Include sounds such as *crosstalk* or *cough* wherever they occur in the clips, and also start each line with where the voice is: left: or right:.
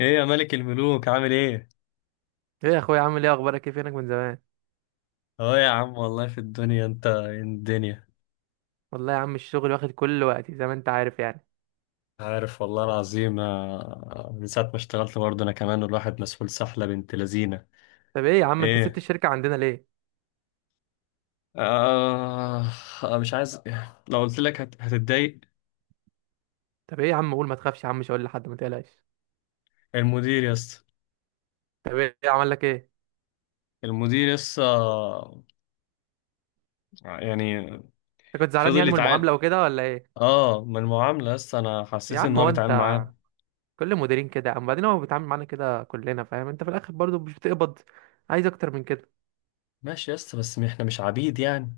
left: ايه يا ملك الملوك، عامل ايه؟
right: ايه يا اخويا عامل ايه؟ اخبارك ايه؟ فينك من زمان؟
left: اه يا عم، والله في الدنيا، انت إيه الدنيا.
right: والله يا عم الشغل واخد كل وقتي زي ما انت عارف يعني.
left: عارف، والله العظيم. من ساعة ما اشتغلت برضه انا كمان، الواحد مسؤول سحلة بنت لذينة.
right: طب ايه يا عم انت سبت
left: ايه؟
right: الشركه عندنا ليه؟
left: آه. مش عايز. لو قلت لك هتتضايق.
right: طب ايه يا عم، قول ما تخافش يا عم، مش هقول لحد، ما تقلقش.
left: المدير يس
right: طب ايه عمل لك ايه؟
left: المدير يس، يعني
right: انت كنت زعلان
left: فضل
right: يعني من المعامله
left: يتعامل.
right: وكده ولا ايه؟
left: اه، من المعاملة يس، انا
right: يا
left: حسيت ان
right: عم
left: هو
right: هو
left: بيتعامل
right: انت،
left: معاه.
right: كل مديرين كده، اما بعدين هو بيتعامل معانا كده كلنا، فاهم؟ انت في الاخر برضو مش بتقبض، عايز اكتر من كده؟
left: ماشي يس، بس احنا مش عبيد يعني.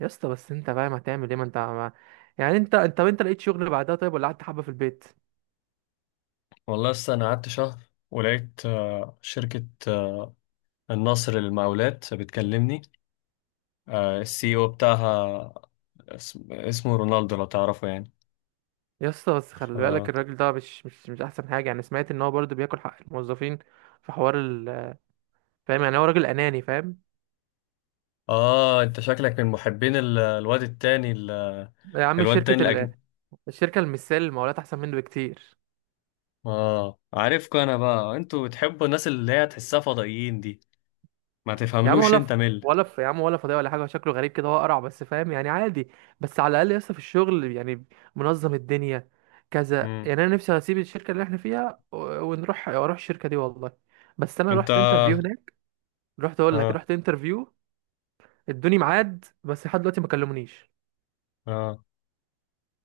right: يا اسطى بس انت فاهم هتعمل ايه؟ ما انت ما... يعني انت لقيت شغل بعدها طيب، ولا قعدت حبه في البيت؟
left: والله يس، انا قعدت شهر ولقيت شركة النصر المقاولات بتكلمني. السي او بتاعها اسمه رونالدو، لو تعرفه يعني.
right: يا اسطى بس
left: ف...
right: خلي بالك، الراجل ده مش احسن حاجه يعني، سمعت ان هو برضه بياكل حق الموظفين، في حوار ال فاهم يعني؟ هو راجل اناني، فاهم؟
left: اه، انت شكلك من محبين
right: يا عم
left: الواد التاني
right: شركه ال...
left: الاجنبي.
right: الشركه المثال المقاولات احسن منه بكتير.
left: اه، عارفكم انا بقى، انتوا بتحبوا الناس اللي هي تحسها فضائيين دي. ما
right: يا عم
left: تفهملوش انت مل.
right: يا عم ولا فضيه ولا حاجه، شكله غريب كده، هو قرع بس، فاهم يعني، عادي. بس على الاقل يا اسطى في الشغل يعني منظم الدنيا كذا
left: مم.
right: يعني، انا نفسي اسيب الشركه اللي احنا فيها ونروح الشركه دي والله. بس انا
left: انت،
right: رحت انترفيو هناك، رحت اقول لك،
left: اه
right: رحت انترفيو، ادوني ميعاد بس لحد دلوقتي ما كلمونيش.
left: اه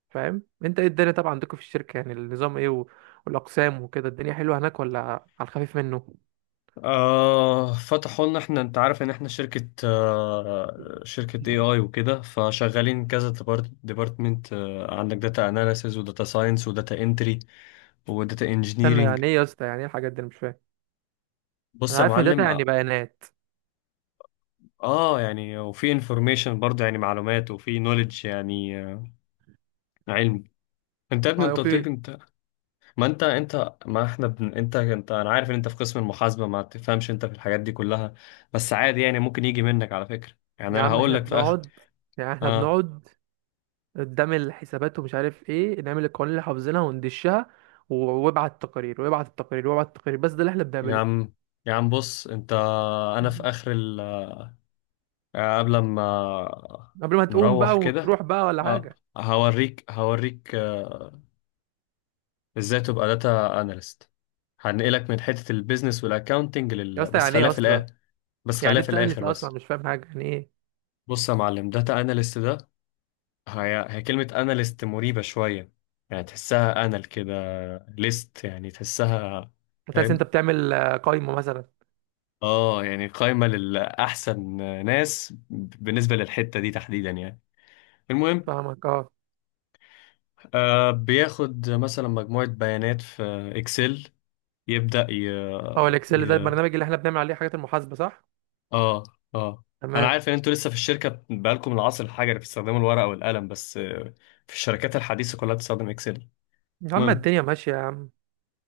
right: فاهم انت؟ ايه الدنيا طبعا عندكم في الشركة يعني؟ النظام ايه والاقسام وكده؟ الدنيا حلوة هناك ولا على الخفيف منه؟
left: فتحوا لنا احنا. انت عارف ان احنا شركة اي اي وكده، فشغالين كذا ديبارتمنت. عندك داتا اناليسز، وداتا ساينس، وداتا انتري، وداتا
right: استنى،
left: انجينيرنج.
right: يعني ايه يا اسطى؟ يعني ايه الحاجات دي؟ انا مش فاهم.
left: بص
right: انا
left: يا
right: عارف ان داتا
left: معلم،
right: يعني
left: اه.
right: بيانات.
left: يعني، وفي انفورميشن برضه يعني معلومات، وفي نوليدج يعني علم. انت يا ابني،
right: اه،
left: انت قلت لك
right: في.
left: انت. ما انت انت ما احنا بن... انت انت انا عارف ان انت في قسم المحاسبة، ما تفهمش انت في الحاجات دي كلها. بس عادي يعني، ممكن يجي منك على فكرة. يعني
right: يا
left: انا
right: عم
left: هقول
right: احنا
left: لك في اخر.
right: بنقعد، يعني احنا
left: اه
right: بنقعد قدام الحسابات ومش عارف ايه، نعمل القوانين اللي حافظينها وندشها، وابعت التقارير وابعت التقارير وابعت التقارير، بس ده اللي احنا
left: يا
right: بنعمله.
left: عم، يا عم بص انت، انا في
right: مهم.
left: قبل ما
right: قبل ما تقوم
left: نروح
right: بقى
left: كده.
right: ونروح بقى ولا
left: اه،
right: حاجة؟
left: هوريك ازاي تبقى داتا اناليست. هنقلك من حتة البيزنس والاكاونتنج
right: يا اسطى
left: بس
right: يعني
left: خليها
right: ايه
left: في
right: اصلا؟
left: الاخر. بس
right: يعني
left: خليها في
right: انت، انا
left: الاخر
right: لسه
left: بس.
right: اصلا مش فاهم حاجة، يعني ايه؟
left: بص يا معلم، داتا اناليست ده هي كلمة اناليست مريبة شوية. يعني تحسها انال كده، ليست يعني تحسها.
right: هتحس انت
left: فاهم؟
right: بتعمل قايمة مثلا؟
left: اه، يعني قايمة للأحسن ناس بالنسبة للحتة دي تحديدا يعني. المهم،
right: فاهمك اه.
left: بياخد مثلا مجموعة بيانات في اكسل، يبدأ ي...
right: هو الاكسل ده
left: ي...
right: البرنامج اللي احنا بنعمل عليه حاجات المحاسبه صح؟
left: اه اه انا
right: تمام.
left: عارف ان انتوا لسه في الشركة بقالكم العصر الحجري، اللي بتستخدموا الورقة والقلم، بس في الشركات الحديثة كلها بتستخدم اكسل.
right: يا عم
left: المهم،
right: الدنيا ماشيه يا عم.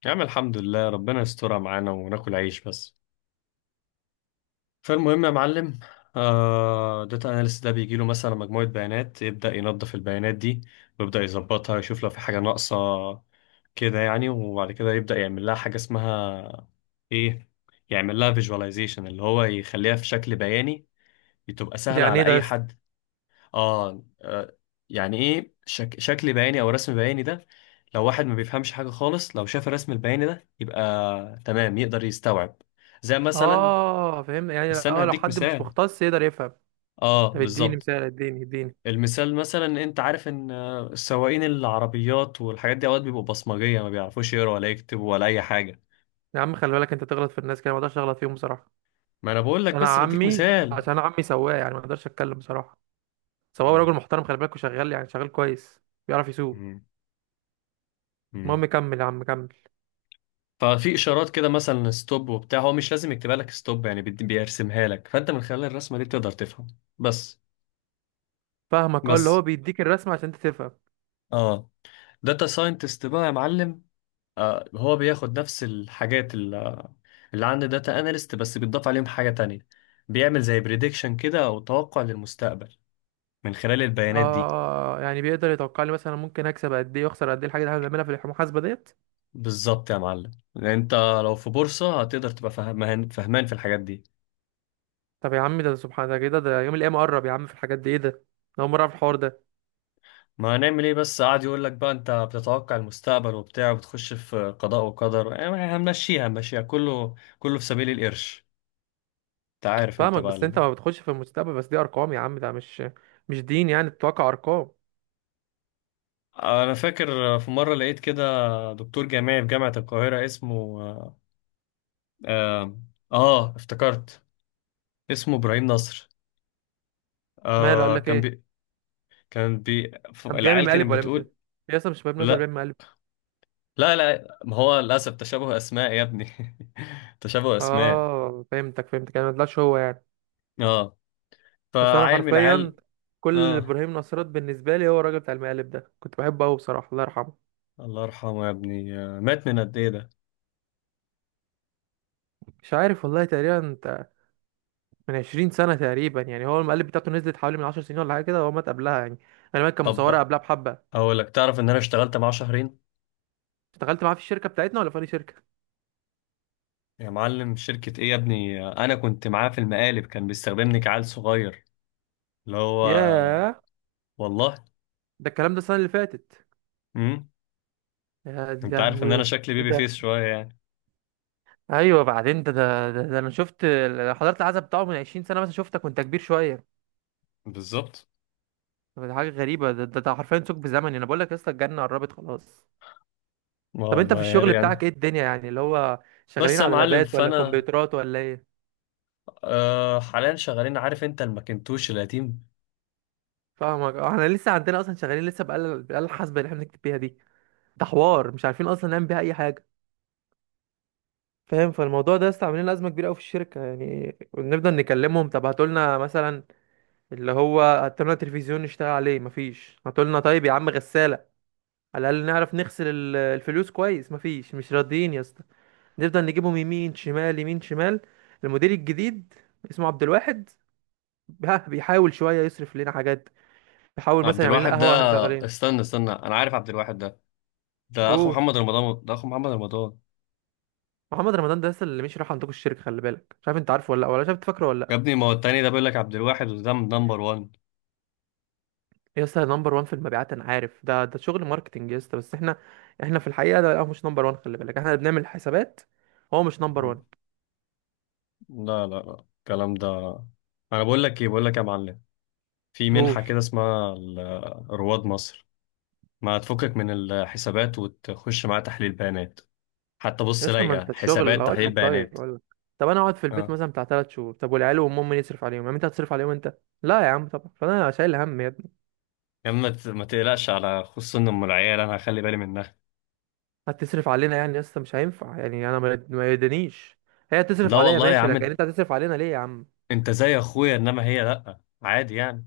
left: يا عم الحمد لله، ربنا يسترها معانا وناكل عيش بس. فالمهم يا معلم، داتا اناليست ده بيجي له مثلا مجموعة بيانات، يبدأ ينظف البيانات دي، ويبدأ يظبطها، يشوف لو في حاجة ناقصة كده يعني. وبعد كده يبدأ يعمل لها حاجة اسمها ايه، يعمل لها فيجواليزيشن، اللي هو يخليها في شكل بياني، تبقى
right: دي
left: سهلة
right: يعني
left: على
right: ايه ده يا
left: أي
right: اسطى؟
left: حد. آه, آه يعني ايه شكل بياني أو رسم بياني ده؟ لو واحد ما بيفهمش حاجة خالص، لو شاف الرسم البياني ده، يبقى تمام، يقدر يستوعب، زي مثلا.
right: اه فهمت، يعني
left: استنى،
right: اه لو
left: هديك
right: حد مش
left: مثال.
right: مختص يقدر يفهم.
left: اه،
right: طب اديني
left: بالظبط.
right: مثال، اديني اديني.
left: المثال مثلا، انت عارف ان السواقين العربيات والحاجات دي، اوقات بيبقوا بصمجيه، ما بيعرفوش يقروا ولا يكتبوا ولا اي حاجه.
right: يا عم خلي بالك، انت تغلط في الناس كده، ما اقدرش اغلط فيهم بصراحه،
left: ما انا بقول
right: عشان
left: لك،
right: انا
left: بس بديك
right: عمي،
left: مثال.
right: عشان انا عمي سواق يعني، ما اقدرش اتكلم بصراحه. سواق
left: مم.
right: راجل محترم خلي بالك، وشغال يعني شغال كويس، بيعرف يسوق.
left: مم.
right: المهم
left: مم.
right: كمل يا عم، كمل.
left: ففي اشارات كده، مثلا ستوب وبتاع، هو مش لازم يكتبها لك ستوب، يعني بيرسمها لك، فانت من خلال الرسمه دي بتقدر تفهم بس.
right: فاهمك اه، اللي هو
left: بس،
right: بيديك الرسمه عشان انت تفهم.
left: اه. داتا ساينتست بقى يا معلم، هو بياخد نفس الحاجات اللي عندي داتا اناليست، بس بيتضاف عليهم حاجة تانية. بيعمل زي بريدكشن كده، او توقع للمستقبل من خلال البيانات دي.
right: اه، يعني بيقدر يتوقع لي مثلا ممكن اكسب قد ايه واخسر قد ايه، الحاجه اللي احنا بنعملها في المحاسبه ديت؟
left: بالظبط يا معلم، لان انت لو في بورصة، هتقدر تبقى فهمان في الحاجات دي.
right: طب يا عم ده سبحان، ده كده ده يوم القيامة قرب يا عم في الحاجات دي، ايه ده؟ أنا أول مرة أعرف الحوار ده.
left: ما هنعمل ايه، بس قاعد يقول لك بقى انت بتتوقع المستقبل وبتاع، وبتخش في قضاء وقدر، يعني هنمشيها هنمشيها كله كله في سبيل القرش. انت عارف انت
right: فاهمك،
left: بقى
right: بس أنت ما بتخش في المستقبل، بس دي أرقام يا عم، ده مش دين يعني، الواقع أرقام.
left: انا فاكر في مرة لقيت كده دكتور جامعي في جامعة القاهرة اسمه، آه, آه, اه افتكرت اسمه ابراهيم نصر.
right: ماله؟ قال
left: آه
right: لك
left: كان
right: إيه؟
left: بي
right: كان بيعمل
left: العيال
right: مقالب
left: كانت
right: ولا مش؟
left: بتقول.
right: يا اسطى مش بيعمل نظر،
left: لا
right: بيعمل مقالب.
left: لا لا، ما هو للأسف تشابه أسماء يا ابني *laughs* تشابه أسماء.
right: آه فهمتك فهمتك، أنا ما طلعش هو يعني.
left: اه،
right: بس أنا
left: فعيل من
right: حرفيا،
left: العيال.
right: كل
left: اه،
right: إبراهيم نصرات بالنسبة لي هو الراجل بتاع المقالب ده، كنت بحبه أوي بصراحة، الله يرحمه.
left: الله يرحمه يا ابني، مات من قد ايه ده؟
right: مش عارف والله، تقريبا أنت، من 20 سنة تقريبا يعني، هو المقالب بتاعته نزلت حوالي من 10 سنين ولا حاجة كده، هو مات قبلها يعني، أنا كان
left: طب
right: مصورها
left: بقى،
right: قبلها بحبة.
left: اقول لك، تعرف ان انا اشتغلت معاه شهرين.
right: اشتغلت معاه في الشركة بتاعتنا ولا في أي شركة؟
left: يا معلم شركة ايه يا ابني، انا كنت معاه في المقالب، كان بيستخدمني كعيل صغير اللي هو،
right: ياه،
left: والله.
right: ده الكلام ده السنة اللي فاتت؟
left: امم
right: يا دي
left: انت عارف
right: لهوي
left: ان
right: يا
left: انا
right: اسطى،
left: شكلي
right: ايه
left: بيبي
right: ده؟
left: فيس شوية يعني.
right: ايوه بعدين ده انا شفت حضرت العزا بتاعه من 20 سنة مثلا، شفتك وانت كبير شوية.
left: بالظبط.
right: ده حاجة غريبة، ده حرفيا ثقب بزمني، انا بقول لك يا اسطى الجنة قربت خلاص.
left: اه
right: طب انت في
left: والله يا
right: الشغل
left: ريت
right: بتاعك
left: يعني.
right: ايه الدنيا يعني، اللي هو
left: بس
right: شغالين
left: يا
right: على
left: معلم،
right: لابات ولا
left: فانا
right: كمبيوترات ولا ايه؟
left: حاليا شغالين، عارف انت الماكنتوش القديم.
right: فاهمك اه، احنا لسه عندنا اصلا شغالين لسه بآلة الآلة الحاسبة اللي احنا بنكتب بيها دي، ده حوار مش عارفين اصلا نعمل بيها اي حاجة، فاهم؟ فالموضوع ده لسه عاملين ازمه كبيره قوي في الشركه يعني، بنفضل نكلمهم، طب هاتوا لنا مثلا، اللي هو هاتوا لنا تلفزيون نشتغل عليه، مفيش. هاتوا لنا طيب يا عم غساله على الاقل نعرف نغسل الفلوس كويس، مفيش، مش راضيين يا اسطى. نفضل نجيبهم يمين شمال يمين شمال. المدير الجديد اسمه عبد الواحد، ها بيحاول شويه يصرف لنا حاجات، بيحاول
left: عبد
right: مثلا يعمل لنا
left: الواحد ده،
right: قهوه واحنا شغالين.
left: استنى استنى، انا عارف عبد الواحد ده. ده اخو
right: قول.
left: محمد رمضان، ده اخو محمد رمضان.
right: محمد رمضان ده لسه اللي مش راح عندكم الشركه، خلي بالك، مش عارف انت عارفه ولا لأ، ولا شايف فاكره ولا
left: يا
right: لأ.
left: ابني، ما هو التاني ده بيقول لك عبد الواحد، وده نمبر 1.
right: يا اسطى نمبر 1 في المبيعات انا عارف ده، ده شغل ماركتنج يا اسطى، بس احنا، احنا في الحقيقه ده هو مش نمبر 1، خلي بالك احنا اللي بنعمل حسابات، هو مش نمبر
left: مم.
right: 1.
left: لا لا لا الكلام ده. انا بقول لك ايه، بقول لك يا معلم، في منحة
right: قول.
left: كده اسمها رواد مصر. ما تفكك من الحسابات وتخش معاها تحليل بيانات. حتى
right: يا
left: بص،
right: اسطى ما
left: لايقة
right: انت الشغل،
left: حسابات
right: هقول
left: تحليل
right: لك، طيب
left: بيانات.
right: هقول لك. طب انا اقعد في البيت
left: اه
right: مثلا بتاع 3 شهور، طب والعيال وامهم مين يصرف عليهم يعني؟ انت هتصرف عليهم؟ انت لا يا عم طبعا، فانا شايل هم يا ابني.
left: يا عم، ما تقلقش، على خصوصا ام العيال انا هخلي بالي منها.
right: هتصرف علينا يعني يا اسطى؟ مش هينفع يعني، انا ما يدنيش، هي تصرف
left: لا
right: عليا
left: والله يا
right: ماشي، لكن
left: عم،
right: انت هتصرف علينا ليه يا عم؟
left: انت زي اخويا، انما هي لا عادي يعني.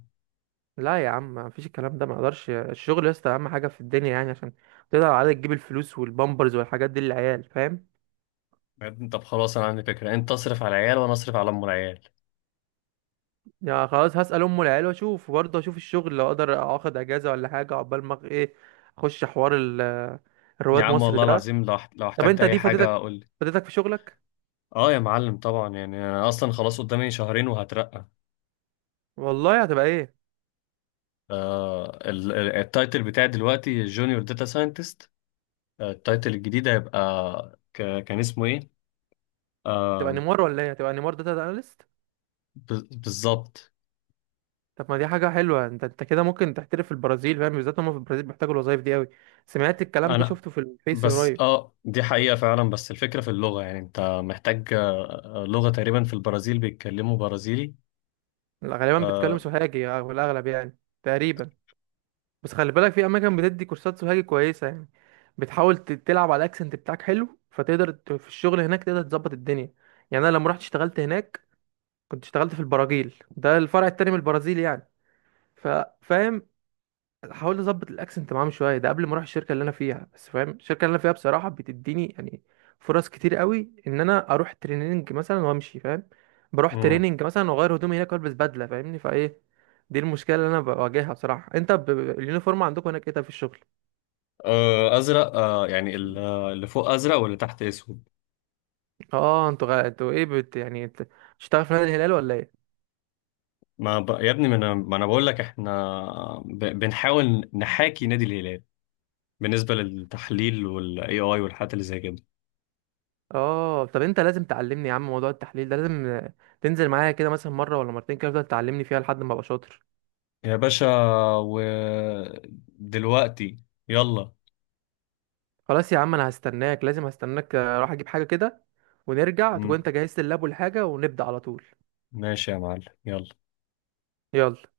right: لا يا عم ما فيش الكلام ده، ما اقدرش. الشغل يا اسطى اهم حاجه في الدنيا يعني، عشان تقدر على تجيب الفلوس والبامبرز والحاجات دي للعيال، فاهم؟
left: بعدين، طب خلاص، انا عندي فكره، انت اصرف على العيال وانا اصرف على ام العيال.
right: يا خلاص هسال ام العيال واشوف، وبرضه اشوف الشغل لو اقدر اخد اجازه ولا حاجه عقبال ما ايه، اخش حوار
left: يا
right: الرواد
left: عم
right: مصر
left: والله
right: ده.
left: العظيم، لو لو
right: طب
left: احتجت
right: انت
left: اي
right: دي
left: حاجه
right: فاتتك،
left: قول لي.
right: فاتتك في شغلك؟
left: اه يا معلم، طبعا يعني، انا اصلا خلاص قدامي شهرين وهترقى.
right: والله هتبقى ايه؟
left: التايتل بتاعي دلوقتي جونيور داتا ساينتست. التايتل الجديد هيبقى كان اسمه ايه،
right: هتبقى
left: آه.
right: نيمار ولا ايه؟ هتبقى نيمار داتا اناليست؟
left: بالظبط.
right: طب ما دي حاجه حلوه، انت انت كده ممكن تحترف في البرازيل، فاهم؟ بالذات هم في البرازيل بيحتاجوا الوظايف دي قوي، سمعت الكلام ده،
left: انا،
right: شفته في الفيس
left: بس
right: قريب.
left: اه، دي حقيقه فعلا، بس الفكره في اللغه يعني، انت محتاج لغه، تقريبا في البرازيل بيتكلموا برازيلي.
right: لا، غالبا بتكلم
left: آه.
right: سوهاجي في الاغلب يعني، تقريبا. بس خلي بالك في اماكن بتدي كورسات سوهاجي كويسه يعني، بتحاول تلعب على الاكسنت بتاعك حلو، فتقدر في الشغل هناك تقدر تظبط الدنيا. يعني انا لما رحت اشتغلت هناك، كنت اشتغلت في البراجيل، ده الفرع التاني من البرازيل يعني، ف- فاهم. هحاول اظبط الاكسنت معاهم شويه ده قبل ما اروح الشركه اللي انا فيها، بس فاهم الشركه اللي انا فيها بصراحه بتديني يعني فرص كتير قوي ان انا اروح تريننج مثلا وامشي، فاهم؟ بروح
left: مم.
right: تريننج مثلا واغير هدومي هناك والبس بدله، فاهمني؟ فايه دي المشكله اللي انا بواجهها بصراحه. انت اليونيفورم عندكم هناك ايه ده في الشغل؟
left: ازرق، يعني اللي فوق ازرق واللي تحت اسود.
right: اه انتوا غ... انتوا ايه بت... يعني بت... بتشتغل في نادي الهلال ولا ايه؟
left: ما ب... يا ابني، ما انا بقول لك احنا، بنحاول نحاكي نادي الهلال. بالنسبه للتحليل، والاي اي، والحاجات اللي زي كده.
right: اه طب انت لازم تعلمني يا عم، موضوع التحليل ده لازم تنزل معايا كده مثلا مره ولا مرتين كده، تفضل تعلمني فيها لحد ما ابقى شاطر.
left: يا باشا، ودلوقتي، يلا.
right: خلاص يا عم انا هستناك، لازم هستناك، اروح اجيب حاجة كده ونرجع تكون
left: مم.
right: انت جهزت اللاب والحاجة ونبدأ على طول.
left: ماشي يا معلم، يلا.
right: يلا.